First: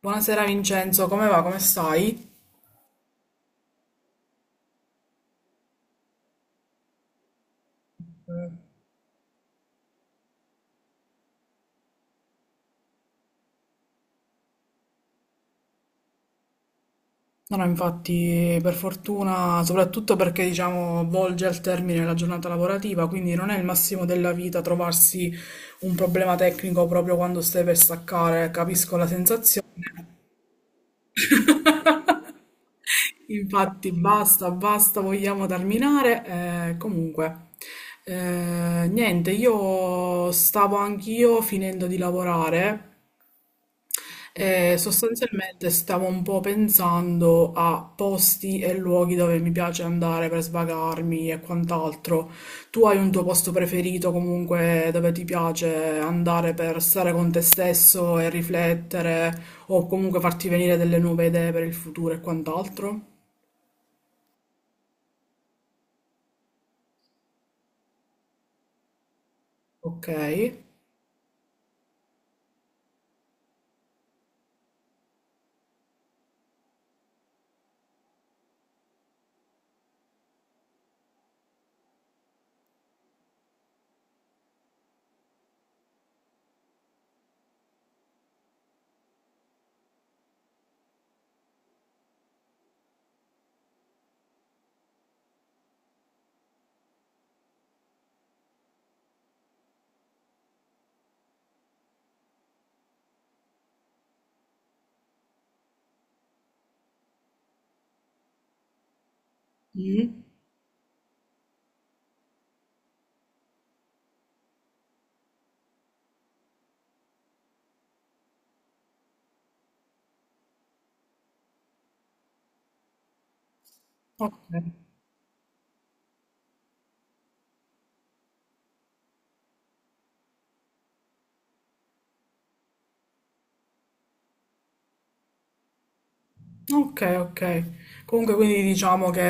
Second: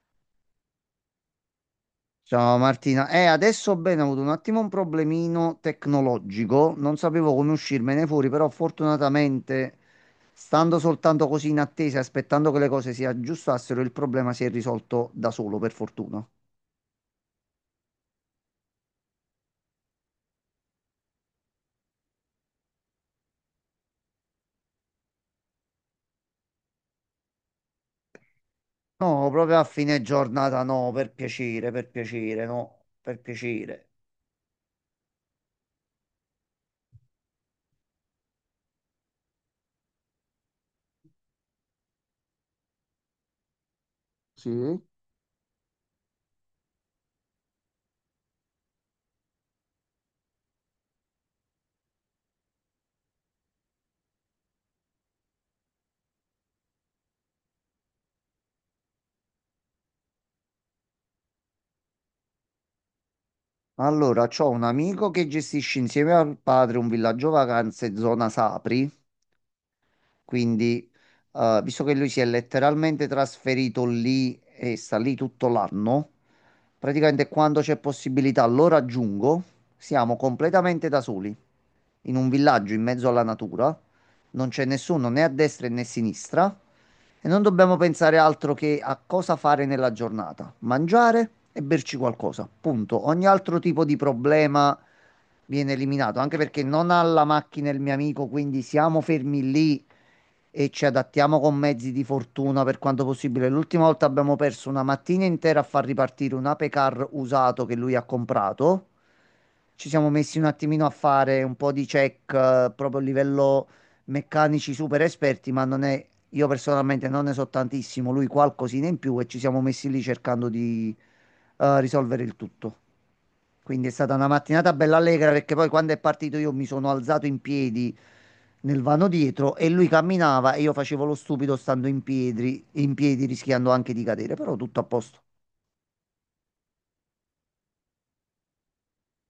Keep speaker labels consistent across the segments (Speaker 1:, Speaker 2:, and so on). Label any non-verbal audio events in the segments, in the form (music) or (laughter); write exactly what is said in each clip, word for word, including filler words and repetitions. Speaker 1: Buonasera Vincenzo, come va? Come stai?
Speaker 2: Ciao Martina, eh, adesso bene, ho avuto un attimo un problemino tecnologico, non sapevo come uscirmene fuori, però
Speaker 1: Mm.
Speaker 2: fortunatamente, stando soltanto così in attesa, aspettando che le cose si aggiustassero, il problema si è risolto da solo, per fortuna.
Speaker 1: No, no, infatti, per fortuna, soprattutto perché diciamo volge al termine la giornata lavorativa, quindi non è il massimo della vita trovarsi un problema tecnico proprio quando stai per staccare, capisco la
Speaker 2: No, proprio a
Speaker 1: sensazione.
Speaker 2: fine giornata, no, per piacere, per
Speaker 1: (laughs)
Speaker 2: piacere, no, per piacere.
Speaker 1: Infatti, basta, basta, vogliamo terminare. Eh, comunque, eh, niente, io stavo anch'io finendo di lavorare.
Speaker 2: Sì,
Speaker 1: Eh, sostanzialmente stavo un po' pensando a posti e luoghi dove mi piace andare per svagarmi e quant'altro. Tu hai un tuo posto preferito comunque dove ti piace andare per stare con te stesso e riflettere o comunque farti venire delle nuove idee per il futuro e quant'altro?
Speaker 2: Allora, c'ho un amico che gestisce insieme al padre un villaggio vacanze zona Sapri.
Speaker 1: Ok.
Speaker 2: Quindi, eh, visto che lui si è letteralmente trasferito lì e sta lì tutto l'anno, praticamente quando c'è possibilità lo raggiungo. Siamo completamente da soli, in un villaggio in mezzo alla natura. Non c'è nessuno né a destra né a sinistra e non dobbiamo pensare altro che a cosa fare nella giornata, mangiare e berci qualcosa. Punto. Ogni altro tipo di problema viene eliminato, anche perché non ha la macchina il mio amico, quindi siamo fermi lì e ci adattiamo con mezzi di fortuna per quanto possibile. L'ultima volta abbiamo perso una mattina intera a far ripartire un apecar usato che lui ha comprato. Ci siamo
Speaker 1: Mm.
Speaker 2: messi un attimino a fare un po' di check, eh, proprio a livello meccanici super esperti, ma non è, io personalmente non ne so tantissimo, lui qualcosina in più e ci siamo messi lì cercando di eh, risolvere il tutto. Quindi è stata una
Speaker 1: Ok.
Speaker 2: mattinata bella allegra perché poi quando è partito io mi sono alzato in piedi nel vano dietro e lui camminava e io facevo lo stupido stando in piedi, in piedi rischiando anche di cadere, però tutto a posto.
Speaker 1: Okay, okay. Comunque, quindi diciamo che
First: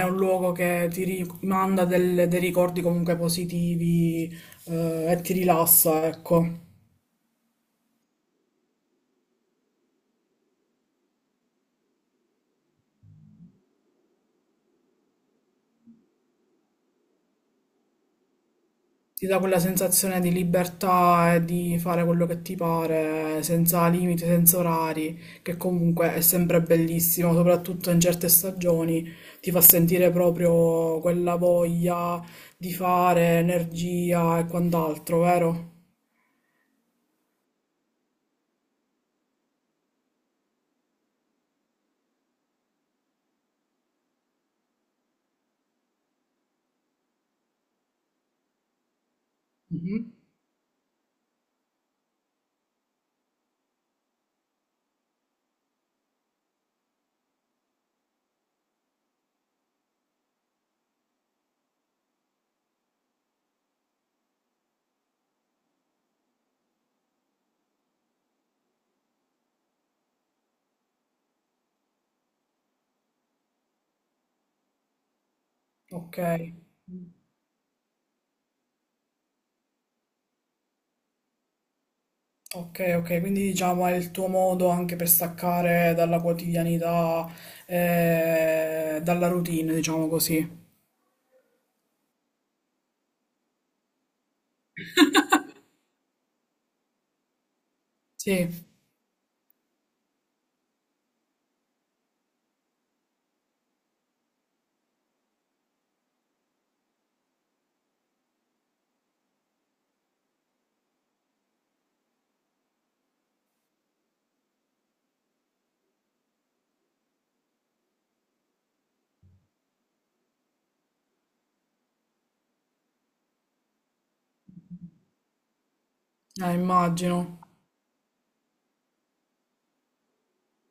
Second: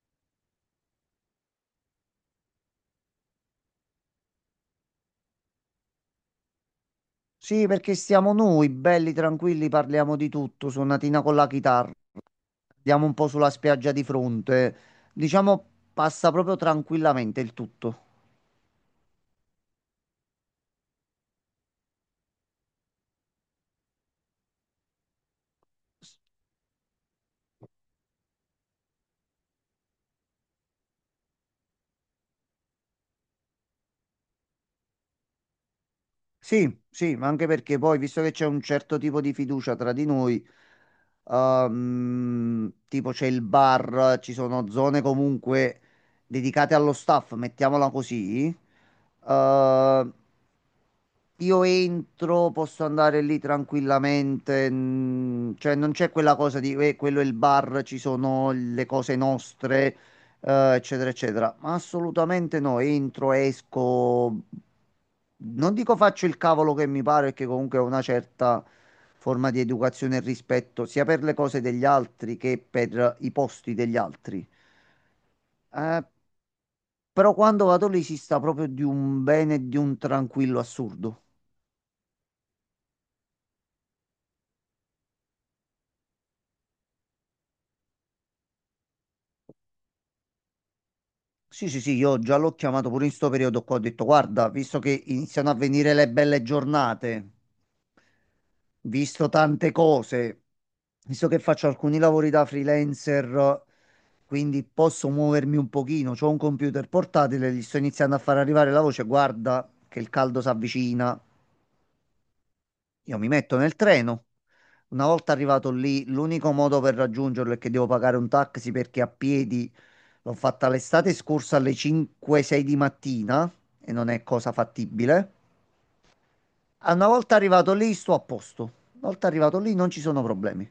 Speaker 1: è un luogo che ti rimanda del- dei ricordi comunque positivi, eh, e ti rilassa, ecco.
Speaker 2: Sì, perché siamo noi, belli, tranquilli, parliamo di tutto, suonatina con la chitarra, andiamo un po' sulla spiaggia di fronte, diciamo passa proprio tranquillamente il tutto.
Speaker 1: Ti dà quella sensazione di libertà e di fare quello che ti pare, senza limiti, senza orari, che comunque è sempre bellissimo, soprattutto in certe stagioni. Ti fa sentire proprio quella voglia di fare, energia e quant'altro, vero?
Speaker 2: Sì, sì, ma anche perché poi, visto che c'è un certo tipo di fiducia tra di noi, ehm, tipo c'è il bar, ci sono zone comunque dedicate allo staff, mettiamola così. Eh,
Speaker 1: Mhm.
Speaker 2: io entro, posso andare lì tranquillamente, mm, cioè non c'è quella cosa di "Eh, quello è il bar, ci sono le cose nostre, eh, eccetera, eccetera". Ma assolutamente no, entro, esco, non dico faccio il cavolo che mi pare, perché comunque ho una certa forma di educazione e rispetto sia per le cose degli altri che per i posti degli altri. Eh,
Speaker 1: Ok.
Speaker 2: Però quando vado lì si sta proprio di un bene e di un tranquillo assurdo.
Speaker 1: Ok, ok, quindi diciamo è il tuo modo anche per staccare dalla quotidianità, eh, dalla routine, diciamo così.
Speaker 2: Sì, sì, sì, io già l'ho chiamato pure in sto periodo qua, ho detto, guarda, visto che iniziano a venire le belle giornate,
Speaker 1: Sì, eh,
Speaker 2: visto tante cose, visto che faccio alcuni lavori da freelancer, quindi posso muovermi un pochino, c'ho un computer portatile, gli sto iniziando a far arrivare la voce, guarda che il caldo si avvicina, io mi metto nel treno. Una volta arrivato lì, l'unico modo per raggiungerlo è che devo pagare un taxi perché a piedi l'ho fatta l'estate scorsa alle cinque sei di mattina e non è cosa fattibile. Ah, una volta
Speaker 1: immagino.
Speaker 2: arrivato lì, sto a posto. Una volta arrivato lì, non ci sono problemi.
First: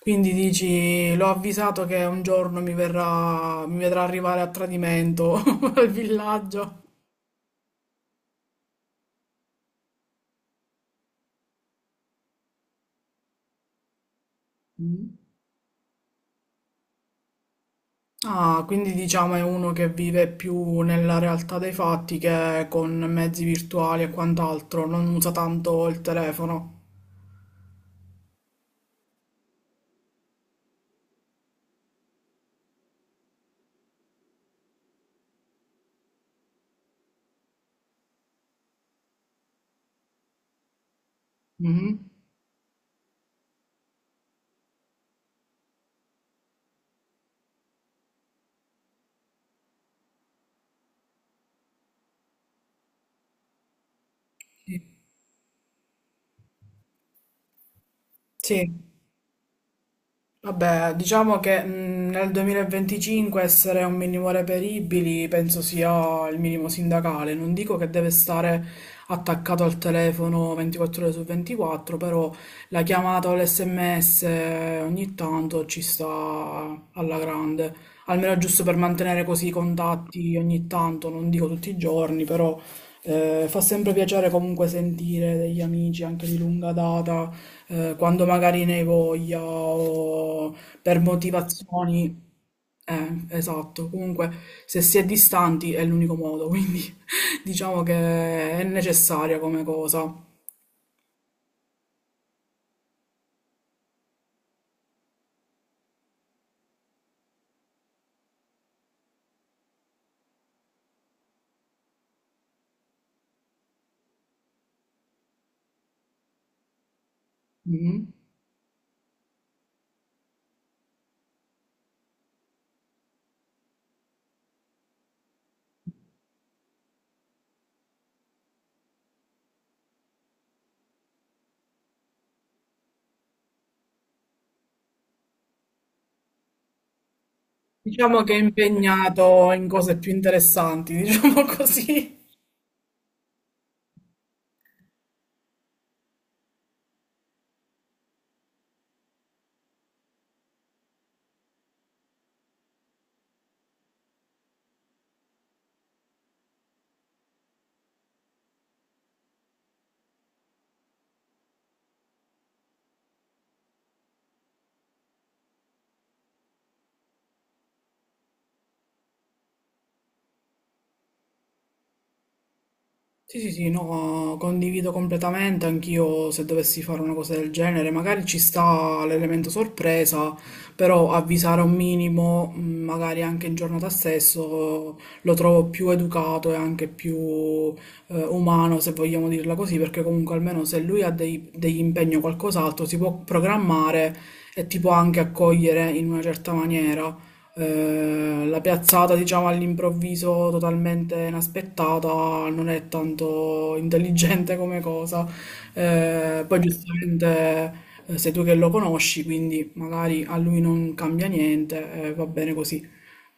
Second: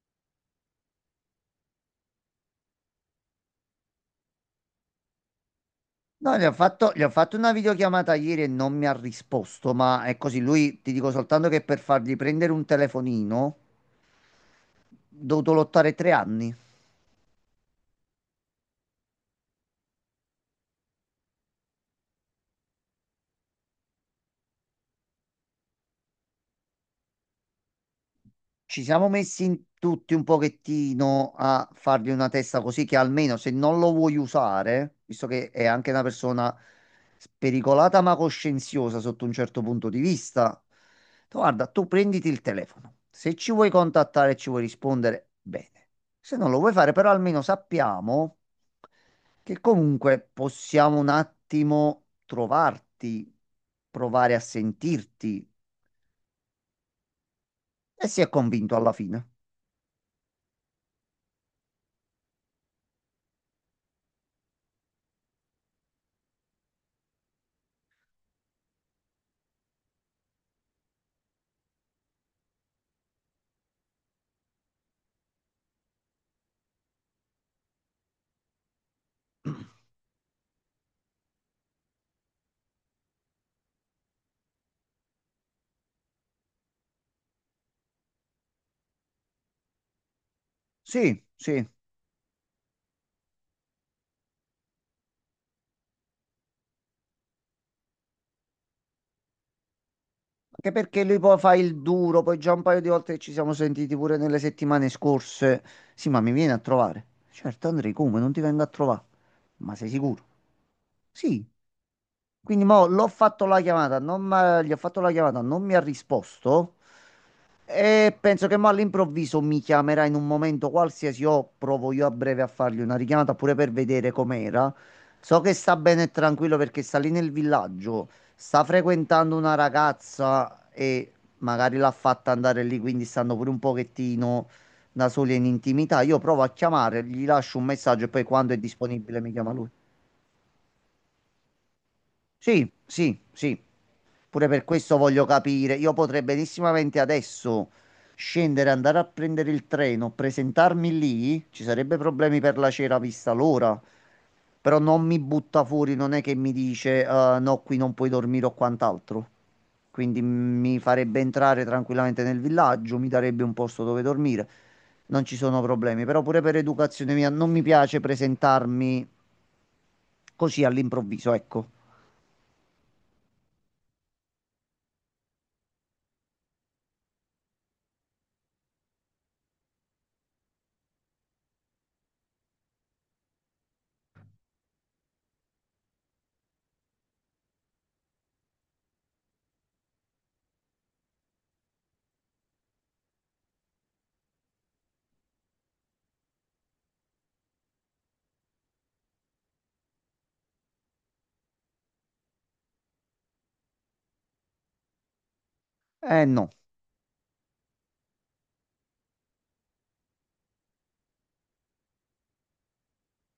Speaker 1: Quindi dici, l'ho avvisato che un giorno mi verrà, mi vedrà arrivare a tradimento (laughs) al
Speaker 2: No, gli ho
Speaker 1: villaggio.
Speaker 2: fatto, gli ho fatto una videochiamata ieri e non mi ha risposto, ma è così. Lui, ti dico soltanto che per fargli prendere un telefonino, ho
Speaker 1: Mm.
Speaker 2: dovuto lottare tre anni.
Speaker 1: Ah, quindi diciamo è uno che vive più nella realtà dei fatti che con mezzi virtuali e quant'altro, non usa tanto il telefono.
Speaker 2: Ci siamo messi in tutti un pochettino a fargli una testa così che almeno se non lo vuoi usare, visto che è anche una persona spericolata ma coscienziosa sotto un certo punto di vista, tu guarda, tu
Speaker 1: Mhm.
Speaker 2: prenditi il telefono. Se ci vuoi contattare e ci vuoi rispondere, bene. Se non lo vuoi fare, però almeno sappiamo che comunque possiamo un attimo trovarti, provare a
Speaker 1: Sì.
Speaker 2: sentirti e si è
Speaker 1: Sì.
Speaker 2: convinto alla fine.
Speaker 1: Vabbè, diciamo che mh, nel duemilaventicinque essere un minimo reperibili penso sia il minimo sindacale. Non dico che deve stare attaccato al telefono ventiquattro ore su ventiquattro, però la chiamata o l'esse emme esse, eh, ogni tanto ci sta alla grande. Almeno giusto per mantenere così i contatti ogni tanto, non dico tutti i giorni, però, eh, fa sempre piacere comunque sentire degli amici anche di lunga data, eh, quando magari ne hai voglia o per
Speaker 2: Sì, sì.
Speaker 1: motivazioni. Eh, esatto. Comunque, se si è distanti è l'unico modo, quindi (laughs) diciamo che è necessaria come cosa.
Speaker 2: Anche perché lui poi fa il duro, poi già un paio di volte che ci siamo sentiti pure nelle settimane scorse. Sì, ma mi viene a trovare. Certo, Andrei, come? Non ti vengo a trovare. Ma sei sicuro? Sì, quindi mo l'ho fatto la chiamata, non m'ha- gli ho fatto la chiamata, non mi ha risposto
Speaker 1: Mhm.
Speaker 2: e penso che mo all'improvviso mi chiamerà in un momento qualsiasi o provo io a breve a fargli una richiamata pure per vedere com'era. So che sta bene e tranquillo perché sta lì nel villaggio, sta frequentando una ragazza e magari l'ha fatta andare lì, quindi stanno pure un pochettino da soli e in intimità. Io provo a chiamare, gli lascio un messaggio e poi
Speaker 1: Diciamo che è
Speaker 2: quando è disponibile mi
Speaker 1: impegnato
Speaker 2: chiama
Speaker 1: in
Speaker 2: lui.
Speaker 1: cose più interessanti, (laughs) diciamo così.
Speaker 2: Sì, sì, sì. Pure per questo voglio capire. Io potrei benissimamente adesso scendere, andare a prendere il treno, presentarmi lì. Ci sarebbe problemi per la cera vista l'ora. Però non mi butta fuori, non è che mi dice "Eh, no, qui non puoi dormire o quant'altro". Quindi mi farebbe entrare tranquillamente nel villaggio, mi darebbe un posto dove dormire. Non ci sono problemi. Però pure per educazione mia non mi piace presentarmi così all'improvviso, ecco.
Speaker 1: Sì, sì, sì, no, condivido completamente, anch'io se dovessi fare una cosa del genere, magari ci sta l'elemento sorpresa, però avvisare un minimo, mh, magari anche in giornata stesso, lo trovo più educato e anche più eh, umano, se vogliamo dirla così, perché comunque almeno se lui ha dei- degli impegni o qualcos'altro si può programmare e ti può anche accogliere in una certa maniera. Eh, la piazzata, diciamo, all'improvviso totalmente inaspettata non è tanto intelligente come cosa.
Speaker 2: Eh
Speaker 1: Eh,
Speaker 2: no,
Speaker 1: poi giustamente, eh, sei tu che lo conosci, quindi magari a lui non cambia niente, eh, va bene così.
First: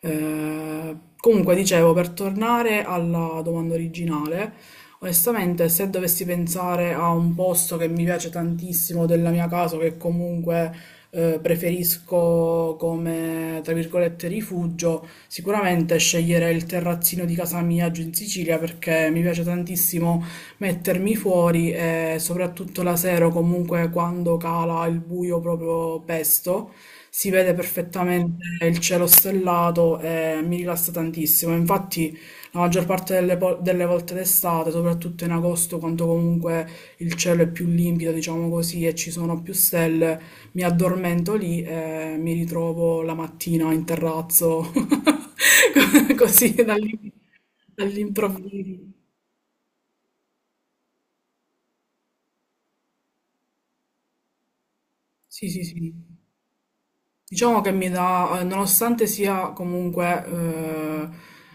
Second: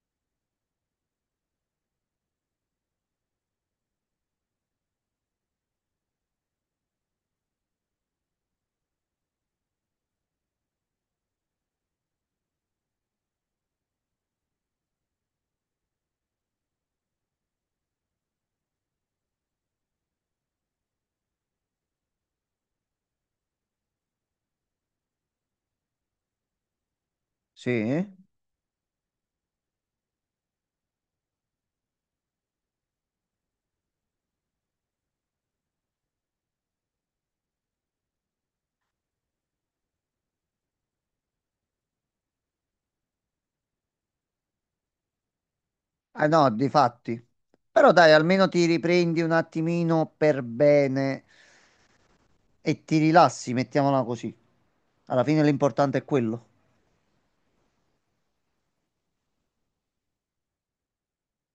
Speaker 1: Eh, comunque, dicevo, per tornare alla domanda originale, onestamente, se dovessi pensare a un posto che mi piace tantissimo della mia casa, che comunque eh, preferisco come, tra virgolette, rifugio, sicuramente sceglierei il terrazzino di casa mia giù in Sicilia, perché mi piace tantissimo mettermi fuori e soprattutto la sera, o comunque quando cala il buio proprio pesto, si vede
Speaker 2: sì.
Speaker 1: perfettamente il cielo stellato e mi rilassa tantissimo. Infatti la maggior parte delle, po- delle volte d'estate, soprattutto in agosto, quando comunque il cielo è più limpido, diciamo così, e ci sono più stelle, mi addormento lì e mi ritrovo la mattina in terrazzo, (laughs) co-
Speaker 2: Ah no,
Speaker 1: così dall'im-
Speaker 2: difatti. Però dai, almeno ti
Speaker 1: dall'improvviso.
Speaker 2: riprendi un attimino per bene e ti rilassi, mettiamola così. Alla fine
Speaker 1: Sì, sì, sì.
Speaker 2: l'importante è quello.
Speaker 1: Diciamo che mi dà, eh, nonostante sia comunque eh,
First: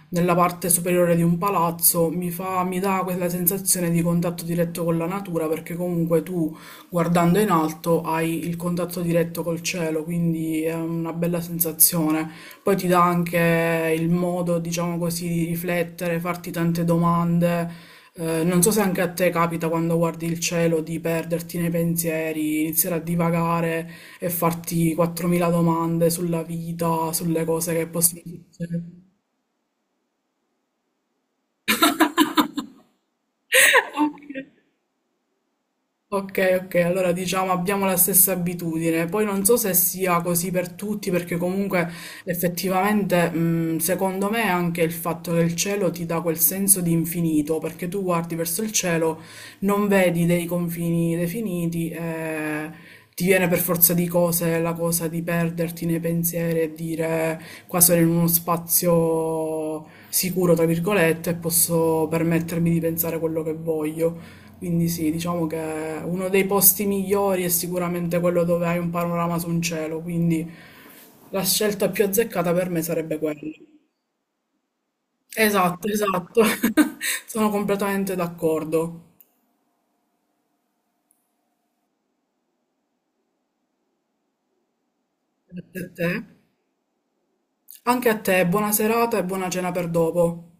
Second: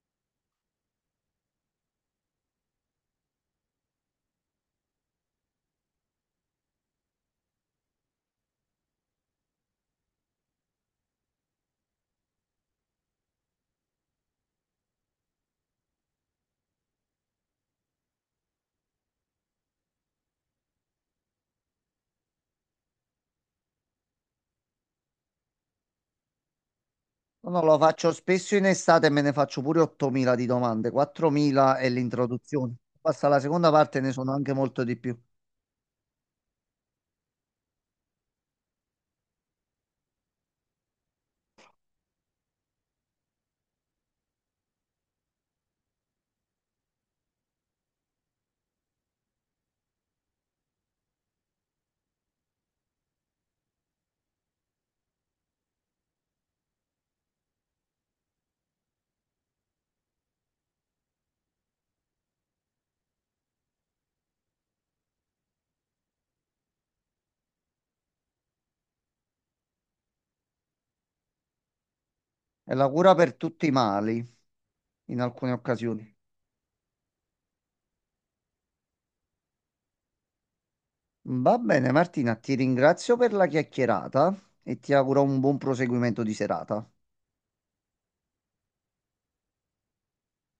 Speaker 1: nella parte superiore di un palazzo, mi fa, mi dà quella sensazione di contatto diretto con la natura, perché comunque tu guardando in alto hai il contatto diretto col cielo, quindi è una bella sensazione. Poi ti dà anche il modo, diciamo così, di riflettere, farti tante domande. Eh, non so se anche a te capita quando guardi il cielo di perderti nei pensieri, iniziare a divagare e farti quattromila domande sulla vita, sulle
Speaker 2: No, no,
Speaker 1: cose
Speaker 2: lo
Speaker 1: che
Speaker 2: faccio
Speaker 1: possono
Speaker 2: spesso in
Speaker 1: succedere.
Speaker 2: estate e me ne faccio pure ottomila di domande. quattromila è l'introduzione. Basta la seconda parte, ne sono anche
Speaker 1: (laughs)
Speaker 2: molto di più.
Speaker 1: Ok, ok, allora diciamo abbiamo la stessa abitudine. Poi non so se sia così per tutti, perché comunque effettivamente, mh, secondo me anche il fatto che il cielo ti dà quel senso di infinito, perché tu guardi verso il cielo, non vedi dei confini definiti, eh, ti viene per forza di cose la cosa di perderti nei pensieri e dire qua sono in uno spazio sicuro, tra virgolette, e posso permettermi di pensare quello che voglio. Quindi sì, diciamo che uno dei posti migliori è sicuramente quello dove hai un panorama su un cielo, quindi la scelta più azzeccata per
Speaker 2: È
Speaker 1: me
Speaker 2: la cura
Speaker 1: sarebbe
Speaker 2: per
Speaker 1: quella.
Speaker 2: tutti i mali, in alcune
Speaker 1: Esatto,
Speaker 2: occasioni.
Speaker 1: esatto. (laughs) Sono completamente d'accordo.
Speaker 2: Va bene, Martina, ti ringrazio per la chiacchierata e ti auguro un buon
Speaker 1: Grazie a
Speaker 2: proseguimento
Speaker 1: te.
Speaker 2: di serata.
Speaker 1: Anche a te, buona serata e buona cena per dopo.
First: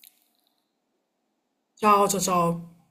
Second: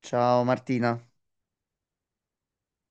Speaker 2: Ciao Martina.
Speaker 1: Ciao, ciao, ciao.